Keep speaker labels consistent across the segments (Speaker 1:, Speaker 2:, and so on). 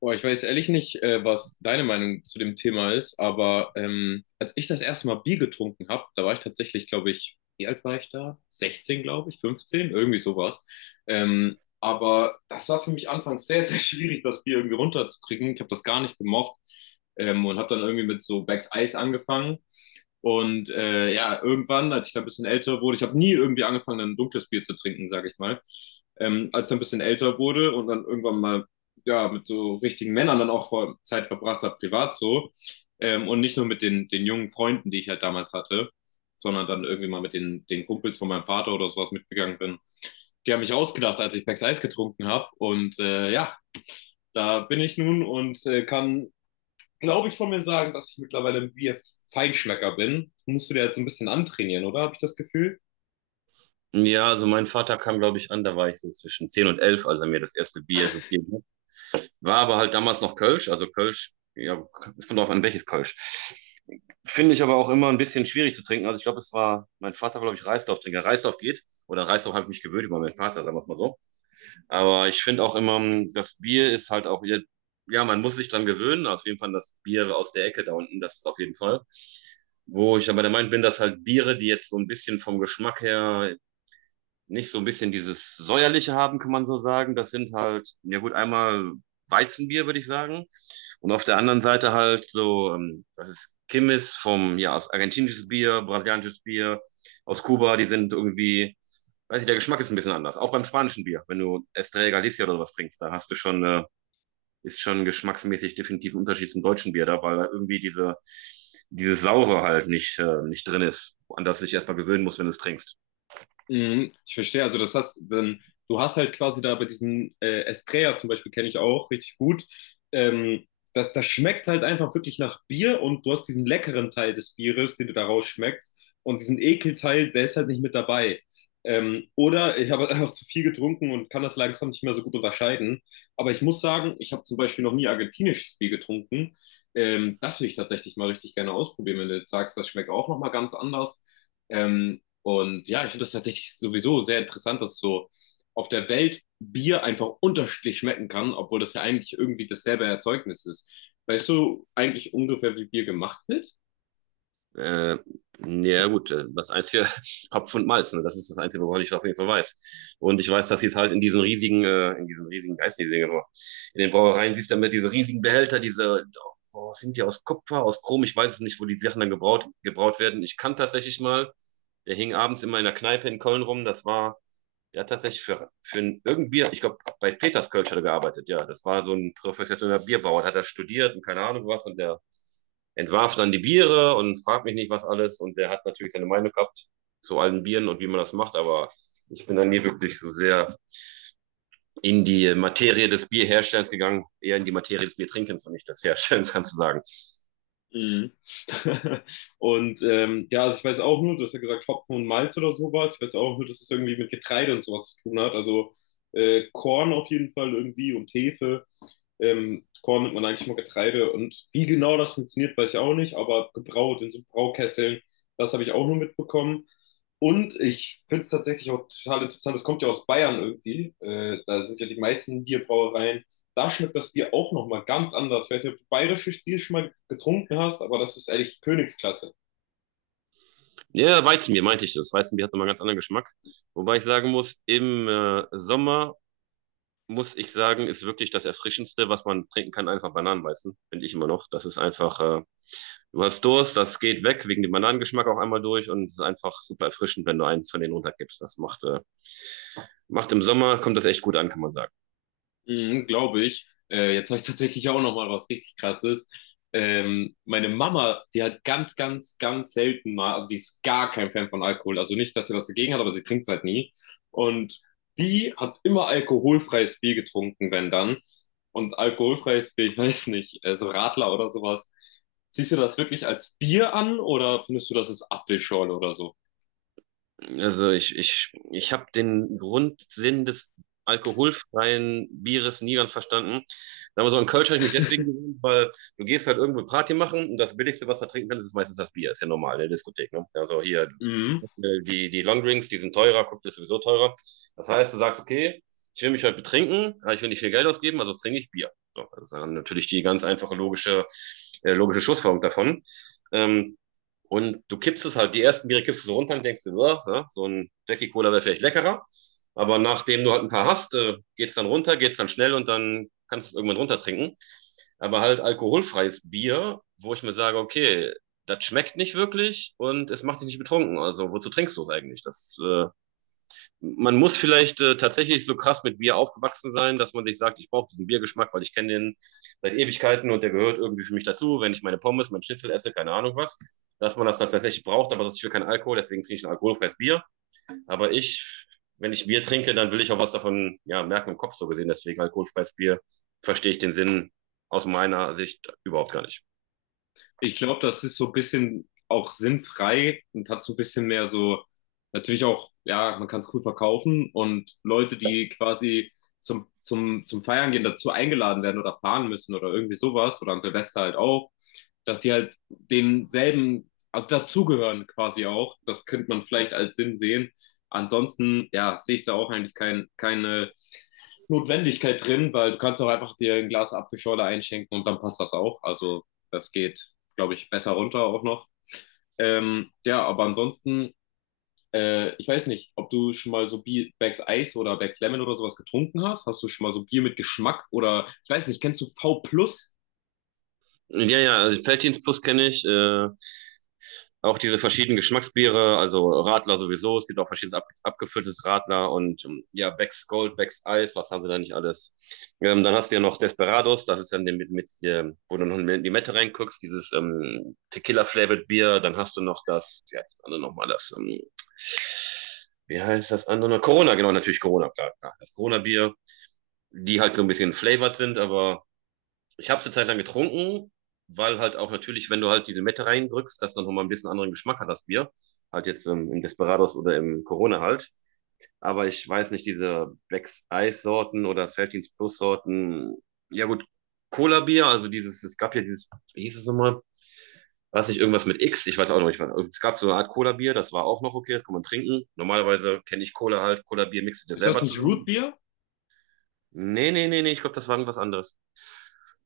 Speaker 1: Boah, ich weiß ehrlich nicht, was deine Meinung zu dem Thema ist, aber als ich das erste Mal Bier getrunken habe, da war ich tatsächlich, glaube ich, wie alt war ich da? 16, glaube ich, 15, irgendwie sowas. Aber das war für mich anfangs sehr, sehr schwierig, das Bier irgendwie runterzukriegen. Ich habe das gar nicht gemocht, und habe dann irgendwie mit so Beck's Eis angefangen. Und ja, irgendwann, als ich da ein bisschen älter wurde, ich habe nie irgendwie angefangen, ein dunkles Bier zu trinken, sage ich mal. Als ich dann ein bisschen älter wurde und dann irgendwann mal ja, mit so richtigen Männern dann auch vor Zeit verbracht habe, privat so. Und nicht nur mit den jungen Freunden, die ich halt damals hatte, sondern dann irgendwie mal mit den Kumpels von meinem Vater oder sowas mitgegangen bin. Die haben mich ausgedacht, als ich Becks Eis getrunken habe. Und ja, da bin ich nun und kann, glaube ich, von mir sagen, dass ich mittlerweile ein Bier-Feinschmecker bin. Musst du dir jetzt so ein bisschen antrainieren, oder? Habe ich das Gefühl?
Speaker 2: Ja, also mein Vater kam, glaube ich, an, da war ich so zwischen 10 und 11, als er mir das erste Bier gegeben hat. War aber halt damals noch Kölsch, also Kölsch, ja, es kommt darauf an, welches Kölsch. Finde ich aber auch immer ein bisschen schwierig zu trinken. Also ich glaube, mein Vater war, glaube ich, Reisdorf-Trinker. Reisdorf geht, oder Reisdorf habe ich mich gewöhnt über meinen Vater, sagen wir es mal so. Aber ich finde auch immer, das Bier ist halt auch wieder, ja, man muss sich dran gewöhnen, auf jeden Fall das Bier aus der Ecke da unten, das ist auf jeden Fall. Wo ich aber der Meinung bin, dass halt Biere, die jetzt so ein bisschen vom Geschmack her nicht so ein bisschen dieses säuerliche haben, kann man so sagen. Das sind halt, ja gut, einmal Weizenbier, würde ich sagen. Und auf der anderen Seite halt so, das ist Kimmis vom, ja, aus argentinisches Bier, brasilianisches Bier, aus Kuba, die sind irgendwie, weiß ich, der Geschmack ist ein bisschen anders. Auch beim spanischen Bier, wenn du Estrella Galicia oder was trinkst, da hast du schon, ist schon geschmacksmäßig definitiv ein Unterschied zum deutschen Bier da, weil da irgendwie diese, dieses Saure halt nicht, nicht drin ist, an das du dich erstmal gewöhnen musst, wenn du es trinkst.
Speaker 1: Mhm, ich verstehe, also das hast, dann, du hast halt quasi da bei diesem Estrella zum Beispiel, kenne ich auch richtig gut, ähm, das schmeckt halt einfach wirklich nach Bier und du hast diesen leckeren Teil des Bieres, den du da rausschmeckst und diesen Ekelteil, der ist halt nicht mit dabei. Oder ich habe einfach zu viel getrunken und kann das langsam nicht mehr so gut unterscheiden. Aber ich muss sagen, ich habe zum Beispiel noch nie argentinisches Bier getrunken. Das will ich tatsächlich mal richtig gerne ausprobieren, wenn du jetzt sagst, das schmeckt auch nochmal ganz anders. Ähm, und ja, ich finde das tatsächlich sowieso sehr interessant, dass so auf der Welt Bier einfach unterschiedlich schmecken kann, obwohl das ja eigentlich irgendwie dasselbe Erzeugnis ist. Weißt du eigentlich ungefähr, wie Bier gemacht wird?
Speaker 2: Äh, ja, gut, das einzige Kopf und Malz, ne? Das ist das Einzige, woran ich auf jeden Fall weiß. Und ich weiß, dass sie es halt in diesen riesigen, weiß in den Brauereien siehst du ja immer diese riesigen Behälter, diese, oh, sind die aus Kupfer, aus Chrom, ich weiß es nicht, wo die Sachen dann gebraut werden. Ich kann tatsächlich mal, der hing abends immer in der Kneipe in Köln rum, das war der hat tatsächlich für irgendein Bier, ich glaube, bei Peterskölsch hat er gearbeitet, ja. Das war so ein professioneller Bierbauer, hat er studiert und keine Ahnung was, und der entwarf dann die Biere und fragt mich nicht was alles, und der hat natürlich seine Meinung gehabt zu allen Bieren und wie man das macht, aber ich bin dann nie wirklich so sehr in die Materie des Bierherstellens gegangen, eher in die Materie des Biertrinkens und nicht des Herstellens, kannst du sagen.
Speaker 1: Mhm. Und ja, also ich weiß auch nur, du hast ja gesagt Hopfen und Malz oder sowas. Ich weiß auch nur, dass es irgendwie mit Getreide und sowas zu tun hat. Also Korn auf jeden Fall irgendwie und Hefe. Korn nimmt man eigentlich nur Getreide. Und wie genau das funktioniert, weiß ich auch nicht. Aber gebraut in so Braukesseln, das habe ich auch nur mitbekommen. Und ich finde es tatsächlich auch total interessant, das kommt ja aus Bayern irgendwie. Da sind ja die meisten Bierbrauereien, da schmeckt das Bier auch nochmal ganz anders. Ich weiß nicht, ob du bayerisches Bier schon mal getrunken hast, aber das ist ehrlich Königsklasse.
Speaker 2: Ja, Weizenbier meinte ich das. Weizenbier hat nochmal einen ganz anderen Geschmack. Wobei ich sagen muss, im Sommer muss ich sagen, ist wirklich das Erfrischendste, was man trinken kann, einfach Bananenweizen, finde ich immer noch. Das ist einfach, du hast Durst, das geht weg, wegen dem Bananengeschmack auch einmal durch und es ist einfach super erfrischend, wenn du eins von denen runterkippst. Das macht im Sommer, kommt das echt gut an, kann man sagen.
Speaker 1: Mhm, glaube ich. Jetzt habe ich tatsächlich auch noch mal was richtig Krasses. Meine Mama, die hat ganz, ganz, ganz selten mal, also die ist gar kein Fan von Alkohol. Also nicht, dass sie was dagegen hat, aber sie trinkt es halt nie. Und die hat immer alkoholfreies Bier getrunken, wenn dann. Und alkoholfreies Bier, ich weiß nicht, so Radler oder sowas. Siehst du das wirklich als Bier an oder findest du, das ist Apfelschorle oder so?
Speaker 2: Also ich habe den Grundsinn des alkoholfreien Bieres nie ganz verstanden. Sagen wir so, in Kölsch habe ich mich deswegen gewöhnt, weil du gehst halt irgendwo Party machen und das Billigste, was du da trinken kannst, ist meistens das Bier. Ist ja normal in der Diskothek. Ne? Also hier
Speaker 1: Mhm.
Speaker 2: die Longdrinks, die sind teurer, Cocktail ist sowieso teurer. Das heißt, du sagst, okay, ich will mich heute betrinken, aber ich will nicht viel Geld ausgeben, also trinke ich Bier. So, das ist dann natürlich die ganz einfache logische Schlussfolgerung davon. Ähm, und du kippst es halt, die ersten Biere kippst du so runter und denkst dir, ja, so ein Jackie Cola wäre vielleicht leckerer. Aber nachdem du halt ein paar hast, geht's dann runter, geht's dann schnell und dann kannst du es irgendwann runtertrinken. Aber halt alkoholfreies Bier, wo ich mir sage, okay, das schmeckt nicht wirklich und es macht dich nicht betrunken. Also wozu trinkst du es eigentlich? Das Man muss vielleicht tatsächlich so krass mit Bier aufgewachsen sein, dass man sich sagt, ich brauche diesen Biergeschmack, weil ich kenne den seit Ewigkeiten und der gehört irgendwie für mich dazu, wenn ich meine Pommes, mein Schnitzel esse, keine Ahnung was, dass man das dann tatsächlich braucht, aber ich will keinen Alkohol, deswegen trinke ich ein alkoholfreies Bier. Aber ich, wenn ich Bier trinke, dann will ich auch was davon ja, merken im Kopf so gesehen, deswegen alkoholfreies Bier verstehe ich den Sinn aus meiner Sicht überhaupt gar nicht.
Speaker 1: Ich glaube, das ist so ein bisschen auch sinnfrei und hat so ein bisschen mehr so, natürlich auch, ja, man kann es cool verkaufen und Leute, die quasi zum Feiern gehen, dazu eingeladen werden oder fahren müssen oder irgendwie sowas oder an Silvester halt auch, dass die halt denselben, also dazugehören quasi auch. Das könnte man vielleicht als Sinn sehen. Ansonsten, ja, sehe ich da auch eigentlich kein, keine Notwendigkeit drin, weil du kannst auch einfach dir ein Glas Apfelschorle einschenken und dann passt das auch. Also das geht, glaube ich, besser runter auch noch. Ja, aber ansonsten, ich weiß nicht, ob du schon mal so Bier, Bags Eis oder Bags Lemon oder sowas getrunken hast. Hast du schon mal so Bier mit Geschmack oder, ich weiß nicht, kennst du V Plus?
Speaker 2: Ja, ja, also Felddienstbus kenne ich. Auch diese verschiedenen Geschmacksbiere, also Radler sowieso, es gibt auch verschiedenes abgefülltes Radler und ja, Becks Gold, Becks Eis, was haben sie da nicht alles. Dann hast du ja noch Desperados, das ist dann mit, wo du noch in die Mette reinguckst, dieses Tequila-flavored Bier, dann hast du noch das, ja, das andere nochmal, das, wie heißt das andere? Corona, genau, natürlich Corona, klar, klar. Das Corona-Bier, die halt so ein bisschen flavored sind, aber ich habe es eine Zeit lang getrunken, weil halt auch natürlich, wenn du halt diese Mette reindrückst, das dann nochmal ein bisschen anderen Geschmack hat, das Bier. Halt jetzt im Desperados oder im Corona halt. Aber ich weiß nicht, diese Black's Ice Sorten oder Feltins Plus Sorten. Ja gut, Cola Bier, also dieses, es gab ja dieses, wie hieß es nochmal? Weiß nicht, irgendwas mit X, ich weiß auch noch nicht, was. Es gab so eine Art Cola Bier, das war auch noch okay, das kann man trinken. Normalerweise kenne ich Cola halt, Cola Bier mixt du dir
Speaker 1: Ist das
Speaker 2: selber
Speaker 1: nicht Root
Speaker 2: zusammen.
Speaker 1: Beer?
Speaker 2: Nee, nee, nee, nee, ich glaube, das war irgendwas anderes.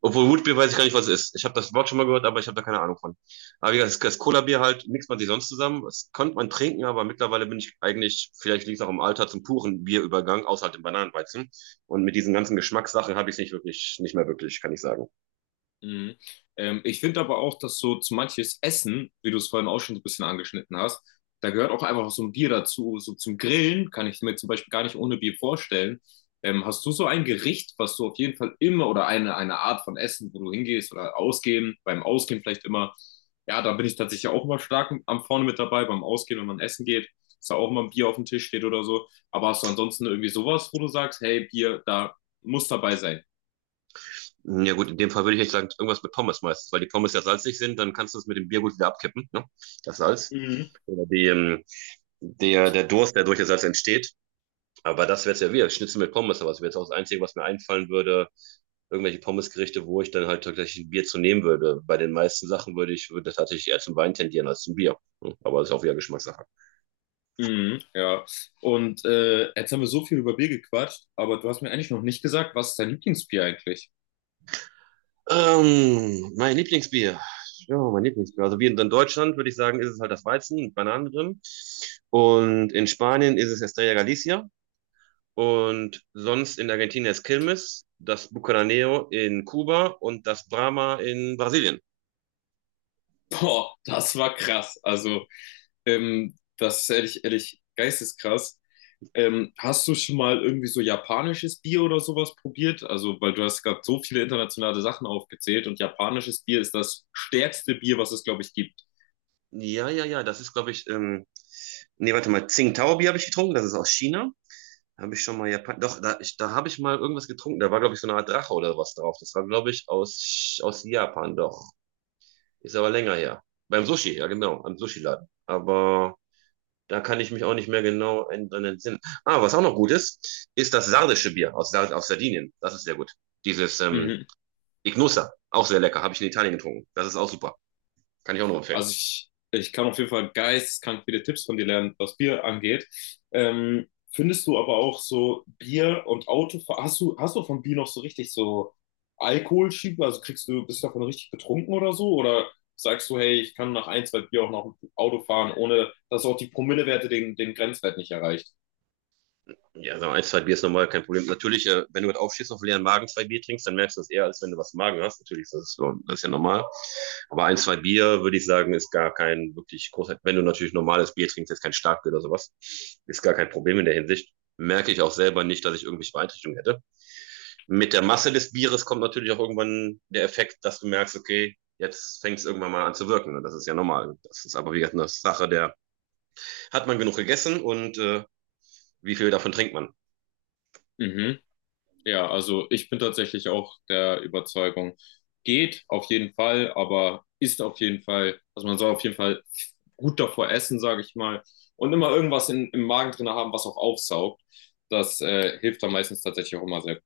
Speaker 2: Obwohl Rootbier weiß ich gar nicht, was es ist. Ich habe das Wort schon mal gehört, aber ich habe da keine Ahnung von. Aber wie gesagt, das Cola-Bier halt mixt man sich sonst zusammen. Das konnte man trinken, aber mittlerweile bin ich eigentlich, vielleicht liegt es auch im Alter, zum puren Bierübergang, außer halt dem Bananenweizen. Und mit diesen ganzen Geschmackssachen habe ich es nicht wirklich, nicht mehr wirklich, kann ich sagen.
Speaker 1: Mhm. Ich finde aber auch, dass so zu manches Essen, wie du es vorhin auch schon so ein bisschen angeschnitten hast, da gehört auch einfach so ein Bier dazu. So zum Grillen kann ich mir zum Beispiel gar nicht ohne Bier vorstellen. Hast du so ein Gericht, was du auf jeden Fall immer oder eine Art von Essen, wo du hingehst oder ausgehen, beim Ausgehen vielleicht immer? Ja, da bin ich tatsächlich auch immer stark am vorne mit dabei, beim Ausgehen, wenn man essen geht, dass da auch immer ein Bier auf dem Tisch steht oder so. Aber hast du ansonsten irgendwie sowas, wo du sagst, hey, Bier, da muss dabei sein?
Speaker 2: Ja gut, in dem Fall würde ich echt sagen, irgendwas mit Pommes meistens, weil die Pommes ja salzig sind, dann kannst du es mit dem Bier gut wieder abkippen, ne? Das Salz.
Speaker 1: Mhm.
Speaker 2: Oder der Durst, der durch das Salz entsteht. Aber das wäre es ja wieder, Schnitzel mit Pommes, aber das wäre jetzt auch das Einzige, was mir einfallen würde, irgendwelche Pommesgerichte, wo ich dann halt tatsächlich ein Bier zu nehmen würde. Bei den meisten Sachen würde ich würde tatsächlich eher zum Wein tendieren als zum Bier. Hm. Aber das ist auch wieder Geschmackssache.
Speaker 1: Mhm, ja. Und jetzt haben wir so viel über Bier gequatscht, aber du hast mir eigentlich noch nicht gesagt, was ist dein Lieblingsbier eigentlich?
Speaker 2: Mein Lieblingsbier. Ja, mein Lieblingsbier. Also wie in Deutschland würde ich sagen, ist es halt das Weizen mit Bananen drin. Und in Spanien ist es Estrella Galicia. Und sonst in Argentinien ist Quilmes, das Bucanero in Kuba und das Brahma in Brasilien.
Speaker 1: Boah, das war krass. Also, das ist ehrlich, ehrlich, geisteskrass. Hast du schon mal irgendwie so japanisches Bier oder sowas probiert? Also, weil du hast gerade so viele internationale Sachen aufgezählt und japanisches Bier ist das stärkste Bier, was es, glaube ich, gibt.
Speaker 2: Ja, ja, ja, das ist, glaube ich, nee, warte mal, Tsingtao-Bier habe ich getrunken, das ist aus China. Habe ich schon mal Japan, doch, da, ich, da habe ich mal irgendwas getrunken, da war, glaube ich, so eine Art Drache oder was drauf. Das war, glaube ich, aus, aus Japan, doch. Ist aber länger her. Beim Sushi, ja, genau, am Sushi-Laden. Aber da kann ich mich auch nicht mehr genau dran entsinnen. Ah, was auch noch gut ist, ist das sardische Bier aus Sardinien. Das ist sehr gut. Dieses
Speaker 1: Mhm.
Speaker 2: Ignusa, auch sehr lecker, habe ich in Italien getrunken. Das ist auch super. Kann ich auch nur empfehlen.
Speaker 1: Also ich kann auf jeden Fall geisteskrank viele Tipps von dir lernen, was Bier angeht. Findest du aber auch so Bier und Auto, hast du von Bier noch so richtig so Alkoholschiebe? Also kriegst du, bist du davon richtig betrunken oder so? Oder sagst du, hey, ich kann nach ein, zwei Bier auch noch Auto fahren, ohne dass auch die Promillewerte den Grenzwert nicht erreicht?
Speaker 2: Ja, so ein, zwei Bier ist normal, kein Problem. Natürlich, wenn du gerade aufstehst, auf leeren Magen zwei Bier trinkst, dann merkst du es eher, als wenn du was im Magen hast. Natürlich, das ist, das ist ja normal. Aber ein, zwei Bier, würde ich sagen, ist gar kein wirklich großer, wenn du natürlich normales Bier trinkst, jetzt kein Starkbier oder sowas, ist gar kein Problem in der Hinsicht. Merke ich auch selber nicht, dass ich irgendwelche Beeinträchtigungen hätte. Mit der Masse des Bieres kommt natürlich auch irgendwann der Effekt, dass du merkst, okay, jetzt fängt es irgendwann mal an zu wirken. Und das ist ja normal. Das ist aber wie gesagt eine Sache der, hat man genug gegessen und wie viel davon trinkt man?
Speaker 1: Mhm. Ja, also ich bin tatsächlich auch der Überzeugung, geht auf jeden Fall, aber ist auf jeden Fall, also man soll auf jeden Fall gut davor essen, sage ich mal, und immer irgendwas in, im Magen drin haben, was auch aufsaugt. Das hilft dann meistens tatsächlich auch immer sehr.